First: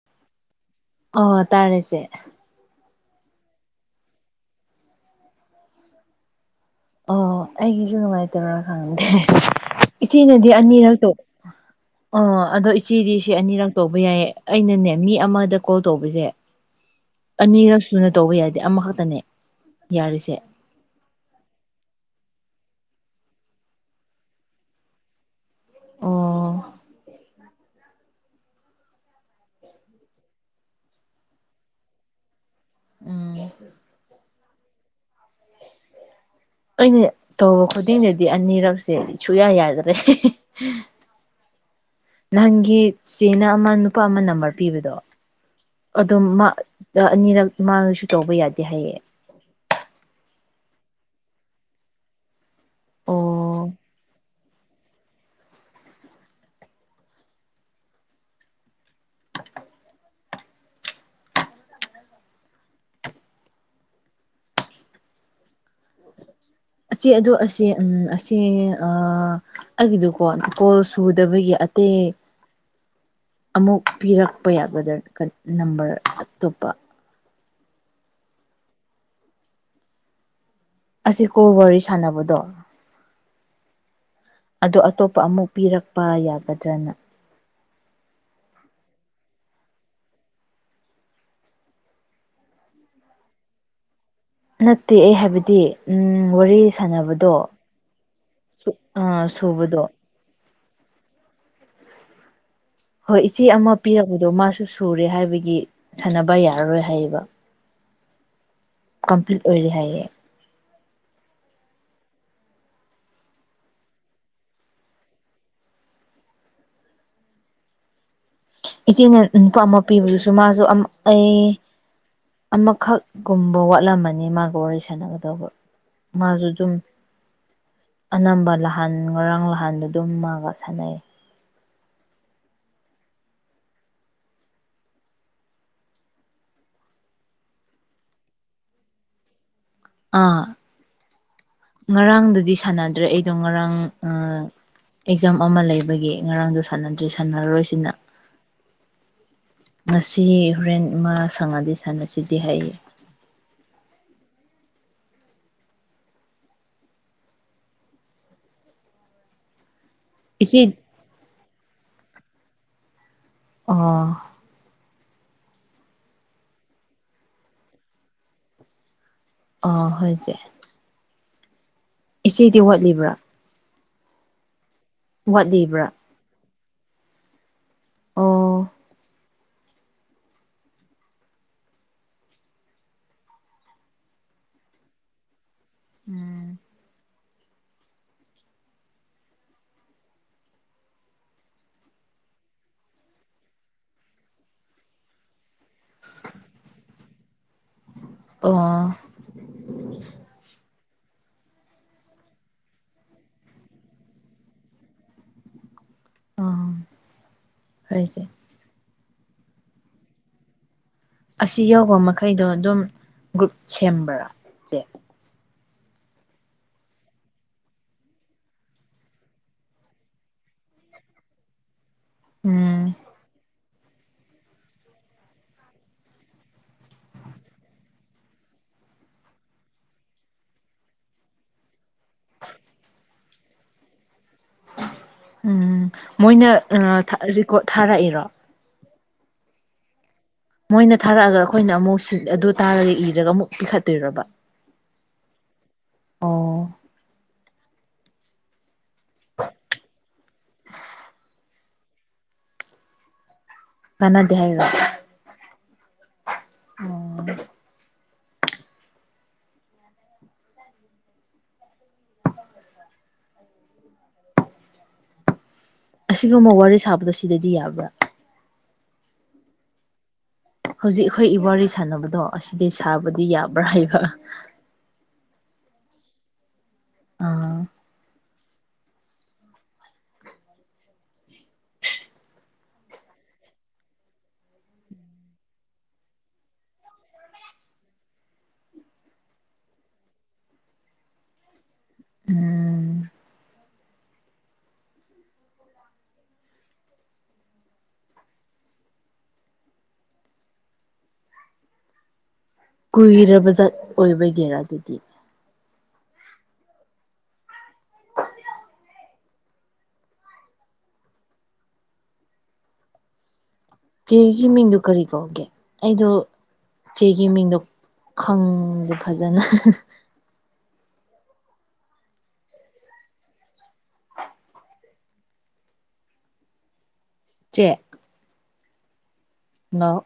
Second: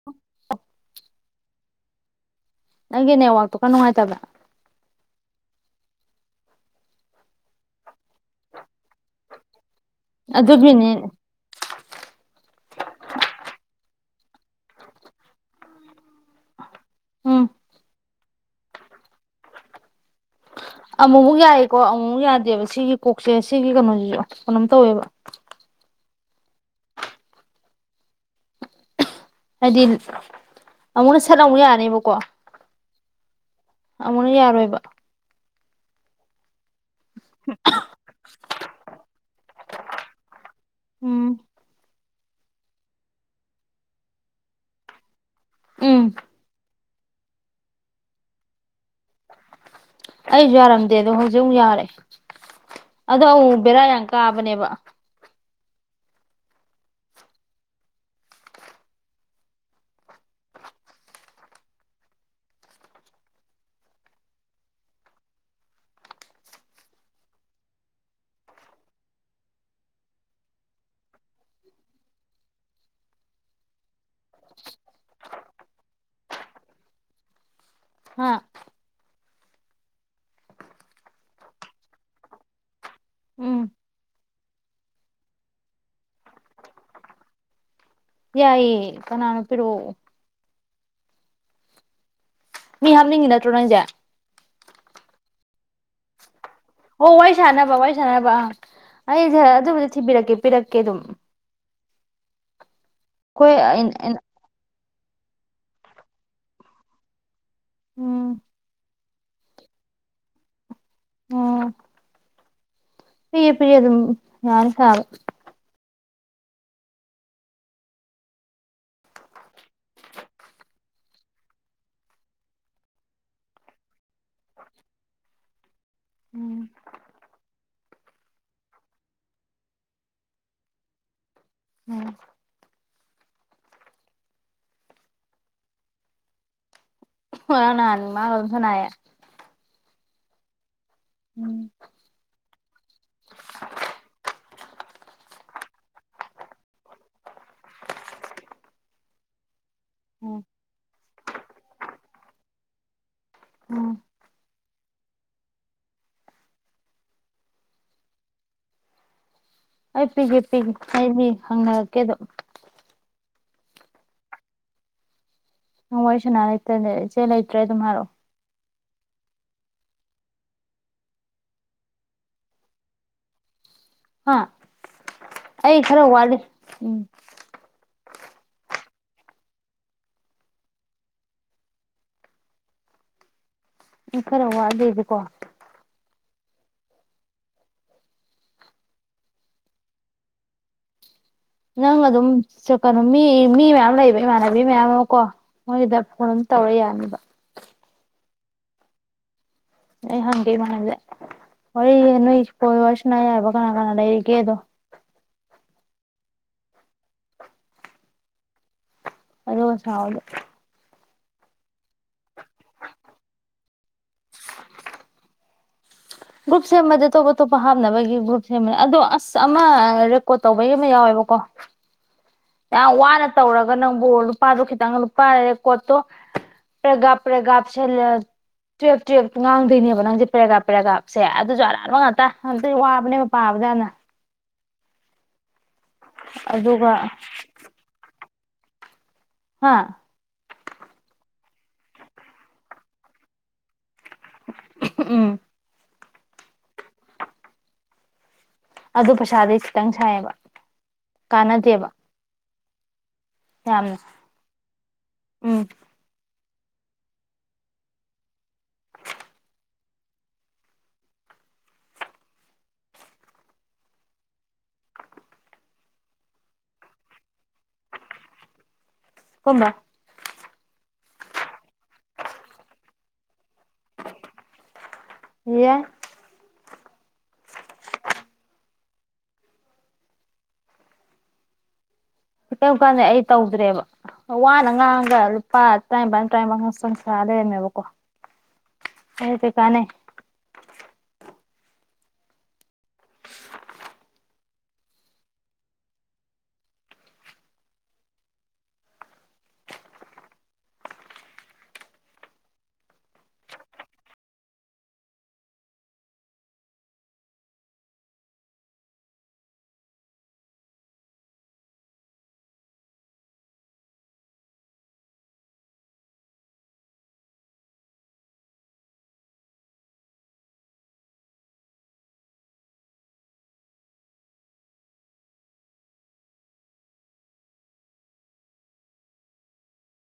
[inaudible] ꯑꯥ ꯇꯥꯔꯦ ꯆꯦ ꯅꯪꯒꯤ ꯅꯦꯠꯋꯥꯛꯇꯣ ꯈꯔ ꯅꯨꯡꯉꯥꯏꯇꯕ꯭ꯔ ꯑꯥ ꯑꯩꯒꯤꯁꯨ ꯅꯨꯡꯉꯥꯏꯇꯕ꯭ꯔ ꯈꯪꯗꯦ ꯏꯆꯦꯅꯗꯤ ꯑꯗꯨꯒꯤꯅꯤ ꯑꯅꯤꯔꯛꯇ ꯑꯣ ꯑꯗꯣ ꯏꯆꯦꯗꯤ ꯁꯤ ꯑꯅꯤꯔꯛ ꯇꯧꯕ ꯌꯥꯏꯌꯦ ꯑꯩꯅꯅꯦ ꯃꯤ ꯑꯃꯗ ꯀꯣꯜ ꯇꯧꯕꯁꯦ ꯎꯝ ꯑꯅꯤꯔꯛ ꯁꯨꯅ ꯇꯧꯕ ꯌꯥꯗꯦ ꯑꯃꯈꯛꯇꯅꯦ ꯌꯥꯔꯤꯁꯦ ꯑꯃꯨꯛꯃꯨꯛ ꯌꯥꯏꯌꯦꯀꯣ ꯑꯃꯨꯛꯃꯨꯛ ꯌꯥꯗꯦꯕ ꯁꯤꯒꯤ ꯀꯣꯛꯁꯦ ꯁꯤꯒꯤ ꯀꯩꯅꯣꯁꯤꯁꯨ ꯀꯩꯅꯣꯝ ꯇꯧꯋꯦꯕ ꯑꯣ ꯍꯥꯏꯗꯤ ꯑꯃꯨꯛꯅ ꯁꯠ ꯑꯃꯨꯛ ꯌꯥꯅꯤꯕꯀꯣ ꯎꯝ ꯑꯃꯨꯛꯅ ꯌꯥꯔꯣꯏꯕ ꯑꯩꯅ ꯇꯧꯕ ꯈꯨꯗꯤꯡꯗꯗꯤ ꯑꯅꯤꯔꯛꯁꯦ ꯁꯨꯛꯌꯥ ꯌꯥꯗ꯭ꯔꯦ ꯎꯝ ꯅꯍꯥꯟꯒꯤ ꯆꯦꯅ ꯑꯃ ꯅꯨꯄꯥ ꯑꯃ ꯅꯝꯕꯔ ꯄꯤꯕꯗꯣ ꯎꯝ ꯑꯗꯨꯝ ꯃꯥ ꯑꯅꯤꯔꯛ ꯃꯥꯅꯁꯨ ꯇꯧꯕ ꯌꯥꯗꯦ ꯍꯥꯏꯌꯦ ꯑꯩꯁꯨ ꯌꯥꯔꯝꯗꯦ ꯑꯗꯣ ꯍꯧꯖꯤꯛ ꯑꯃꯨꯛ ꯌꯥꯔꯦ ꯑꯗꯣ ꯑꯃꯨꯛ ꯃꯨꯛ ꯑꯣ ꯕꯦꯔꯥ ꯌꯥꯝ ꯀꯥꯕꯅꯦꯕ ꯑꯆꯦ ꯑꯗꯨ ꯑꯁꯦ ꯎꯝ ꯑꯁꯦ ꯑꯥ ꯑꯩꯒꯤꯗꯨꯀꯣ ꯀꯣꯜ ꯁꯨꯗꯕꯒꯤ ꯑꯇꯦ ꯑꯃꯨꯛ ꯄꯤꯔꯛꯄ ꯌꯥꯒꯗ꯭ꯔꯥ ꯅꯝꯕꯔ ꯑꯇꯣꯞꯄ ꯍꯥ ꯑꯁꯤ ꯀꯣꯜ ꯋꯥꯔꯤ ꯁꯥꯟꯅꯕꯗꯣ ꯎꯝ ꯑꯗꯣ ꯑꯇꯣꯞꯄ ꯑꯃꯨꯛ ꯄꯤꯔꯛꯄ ꯌꯥꯒꯗ꯭ꯔꯅ ꯌꯥꯏꯌꯦ ꯀꯅꯥꯅꯣ ꯄꯤꯔꯣ ꯃꯤ ꯍꯥꯞꯅꯤꯡꯉꯤ ꯅꯠꯇ꯭ꯔꯣ ꯅꯪꯁꯦ ꯅꯠꯇꯦ ꯑꯩ ꯍꯥꯏꯕꯗꯤ ꯎꯝ ꯋꯥꯔꯤ ꯑꯣ ꯋꯥꯔꯤ ꯁꯥꯟꯅꯕꯗꯣ ꯁꯥꯟꯅꯅꯕ ꯋꯥꯔꯤ ꯁꯥꯟꯅꯅꯕ ꯑꯥ ꯑꯥ ꯑꯩꯁꯦ ꯁꯨꯕꯗꯣ ꯑꯗꯨꯕꯨꯗꯤ ꯊꯤꯕꯤꯔꯛꯀꯦ ꯄꯤꯔꯛꯀꯦ ꯑꯗꯨꯝ ꯍꯣꯏ ꯏꯆꯦ ꯑꯃ ꯑꯩꯈꯣꯏ ꯄꯤꯔꯕꯗꯣ ꯃꯥꯁꯨ ꯁꯨꯔꯦ ꯍꯥꯏꯕꯒꯤ ꯁꯥꯟꯅꯕ ꯌꯥꯔꯔꯣꯏ ꯍꯥꯏꯌꯦꯕ ꯎꯝ ꯀꯝꯄ꯭ꯂꯤꯠ ꯑꯣꯏꯔꯦ ꯍꯥꯏꯌꯦ ꯑꯣ꯬꯬ ꯄꯤꯔꯦ ꯄꯤꯔꯦ ꯑꯗꯨꯝ ꯌꯥꯅꯤ ꯁꯥꯕ ꯏꯆꯦꯅ ꯅꯨꯄꯥ ꯑꯃ ꯄꯤꯕꯗꯨꯁꯨ ꯃꯥꯁꯨ ꯑꯝ ꯑꯩ ꯑꯃꯈꯛꯒꯨꯝꯕ ꯋꯥꯠꯂꯝꯃꯅꯤ ꯃꯥꯒ ꯋꯥꯔꯤ ꯁꯥꯟꯅꯒꯗꯧꯕ ꯃꯥꯖꯨ ꯎꯝ ꯗꯨꯝ ꯑꯅꯝꯕ ꯅꯍꯥꯟ ꯉꯔꯥꯡ ꯅꯍꯥꯟꯗꯣ ꯗꯨꯝ ꯃꯥꯒ ꯁꯥꯟꯅꯩ ꯎꯝ ꯅꯔꯥꯡ ꯅꯍꯥꯟ ꯃꯥꯒ ꯗꯨꯝ ꯁꯥꯅꯩꯌꯦ ꯑꯥ ꯎꯝ ꯉꯔꯥꯡꯗꯨꯗꯤ ꯁꯥꯟꯅꯗ꯭ꯔꯦ ꯑꯩꯗꯣ ꯉꯔꯥꯡ ꯑꯦꯛꯖꯥꯝ ꯑꯃ ꯂꯩꯕꯒꯤ ꯉꯔꯥꯡꯗꯣ ꯁꯥꯟꯅꯗ꯭ꯔꯤ ꯁꯥꯟꯅꯔꯔꯣꯏꯁꯤꯅ ꯉꯁꯤ ꯍꯣꯔꯦꯟ ꯃꯥ ꯁꯪꯉꯗꯤ ꯁꯥꯟꯅꯁꯤꯗꯤ ꯍꯥꯏꯌꯦ ꯎꯝ ꯑꯩ ꯄꯤꯒꯦ ꯏꯆꯦ ꯄꯤꯒꯦ ꯑꯩ ꯃꯤ ꯍꯪꯅꯔꯛꯀꯦꯗꯣ ꯑꯣ ꯅꯪ ꯋꯥꯔꯤ ꯁꯥꯟꯅ ꯂꯩꯇꯦ ꯏꯆꯦ ꯂꯩꯇ꯭ꯔꯦ ꯑꯗꯨꯝ ꯍꯥꯏꯔꯣ ꯑꯣ ꯍꯣꯏ ꯏꯆꯦ ꯏꯆꯦꯗꯤ ꯋꯥꯠꯂꯤꯕ꯭ꯔꯥ ꯍꯥ ꯑꯩ ꯋꯥꯠꯂꯤꯕ꯭ꯔꯥ ꯈꯔ ꯋꯥꯠꯂꯤ ꯎꯝ ꯑꯣ ꯑꯩ ꯈꯔ ꯋꯥꯠꯂꯤꯕꯀꯣ ꯎꯝ ꯅꯪ ꯑꯗꯨꯝ ꯀꯩꯅꯣ ꯃꯤ ꯃꯤ ꯃꯌꯥꯝ ꯂꯩꯕ ꯏꯃꯥꯟꯅꯕꯤ ꯃꯌꯥꯝ ꯑꯃ ꯀꯣ ꯃꯣꯏꯒꯤꯗ ꯐꯣꯟ ꯑꯗꯨꯝ ꯇꯧꯔ ꯌꯥꯅꯤꯕ ꯑꯣ ꯑꯩ ꯍꯪꯒꯦ ꯏꯃꯥꯟꯅꯕꯤꯗ ꯋꯥꯔꯤ ꯅꯣꯏ ꯐꯣꯟ ꯁꯥꯟꯅꯕ ꯌꯥꯕ ꯀꯅꯥ ꯀꯅꯥ ꯂꯩꯔꯤꯒꯦꯗꯣ ꯑꯥ ꯍꯣꯏ ꯏꯆꯦ ꯑꯗꯨꯒ ꯁꯥꯎꯗ ꯑꯁꯤ ꯌꯧꯕ ꯃꯈꯩꯗꯣ ꯑꯗꯨꯝ ꯒ꯭ꯔꯨꯞ ꯁꯦꯝꯕ꯭ꯔꯥ ꯢꯆꯦ ꯒ꯭ꯔꯨꯞ ꯁꯦꯝꯕꯗꯤ ꯑꯇꯣꯞ ꯑꯇꯣꯞꯄ ꯍꯥꯞꯅꯕꯒꯤ ꯒ꯭ꯔꯨꯞ ꯁꯦꯝꯕꯅꯤ ꯑꯗꯣ ꯑꯁ ꯑꯃ ꯔꯦꯀꯣꯠ ꯇꯧꯕꯩ ꯑꯃ ꯌꯥꯎꯋꯦꯕꯀꯣ ꯎꯝ ꯌꯥꯝ ꯋꯥꯅ ꯇꯧꯔꯒ ꯅꯪꯕꯨ ꯂꯨꯄꯥꯗꯣ ꯈꯤꯇꯪ ꯂꯨꯄꯥ ꯔꯦ ꯀꯣꯠꯇꯣ ꯄ꯭ꯔꯦꯒꯥꯞ ꯄ꯭ꯔꯦꯒꯥꯞ ꯁꯤꯜꯂ ꯇꯨꯌꯦꯜꯞ ꯇꯨꯌꯦꯜꯞꯇ ꯉꯥꯡꯗꯣꯏꯅꯦꯕ ꯅꯪꯁꯦ ꯄꯦꯔꯒꯔ꯭ꯥꯞ ꯄꯦꯔꯒ꯭ꯔꯥꯞꯁꯦ ꯑꯗꯨꯁꯨ ꯑꯔꯥꯟꯕ ꯉꯥꯛꯇ ꯉꯥꯛꯇ ꯋꯥꯕꯅꯦꯕ ꯄꯥꯕꯗ ꯌꯥꯝꯅ ꯎꯝ ꯃꯣꯏꯅ ꯑꯗꯨꯒ ꯔꯦꯀꯣꯔꯠ ꯊꯥꯔꯛꯏꯔꯣ ꯍꯥꯥ ꯃꯣꯏꯅ ꯊꯥꯔꯛꯑꯒ ꯑꯩꯈꯣꯏꯅ ꯑꯃꯨꯛ ꯁꯤ ꯑꯗꯨ ꯇꯥꯔꯒ ꯏꯔꯒ ꯑꯃꯨꯛ ꯄꯤꯈꯠꯇꯣꯏꯔꯕ ꯎꯝ ꯑꯣ ꯑꯗꯨ ꯄꯩꯁꯥꯗꯤ ꯈꯤꯇꯪ ꯁꯥꯏꯑꯦꯕ ꯀꯥꯟꯅꯗꯦꯕ ꯌꯥꯝꯅ ꯃꯥꯟꯅꯥꯗꯦ ꯍꯥꯏꯔꯤꯔꯣ ꯑꯣ ꯎꯝ [unintelligible] ꯑꯁꯤꯒꯨꯝꯕ ꯋꯥꯔꯤ ꯁꯥꯕꯗꯣ ꯁꯤꯗꯗꯤ ꯌꯥꯕ꯭ꯔꯥ ꯀꯝꯕ ꯍꯧꯖꯤꯛ ꯑꯩꯈꯣꯏ ꯋꯥꯔꯤ ꯁꯥꯟꯅꯕꯗꯣ ꯑꯁꯤꯗꯤ ꯁꯥꯕꯗꯤ ꯌꯥꯕ꯭ꯔꯥ ꯍꯥꯏꯕ ꯌꯥꯢ ꯑꯥ ꯀꯥꯟꯗꯤ ꯑꯩ ꯇꯧꯗ꯭ꯔꯦꯕ ꯋꯥꯅ ꯉꯥꯡꯒ ꯂꯨꯄꯥ ꯇꯔꯥꯄꯥꯟ ꯇꯔꯥꯄꯥꯟ ꯈꯛ ꯁꯥ ꯂꯩꯔꯝꯃꯦꯕꯀꯣ ꯑꯗꯨ ꯀꯩ ꯀꯥꯟꯅꯩ ꯎꯝ ꯀꯨꯏꯔꯕꯖꯠ ꯑꯣꯏꯕꯒꯤꯋꯥ ꯑꯗꯨꯗꯤ ꯆꯦꯒꯤ ꯃꯤꯡꯗꯣ ꯀꯔꯤ ꯀꯧꯒꯦ ꯑꯩꯗꯣ ꯆꯦꯒꯤ ꯃꯤꯡꯗꯣ ꯈꯪꯗꯦ ꯐꯖꯅ ꯆꯦ ꯍꯜꯂꯣ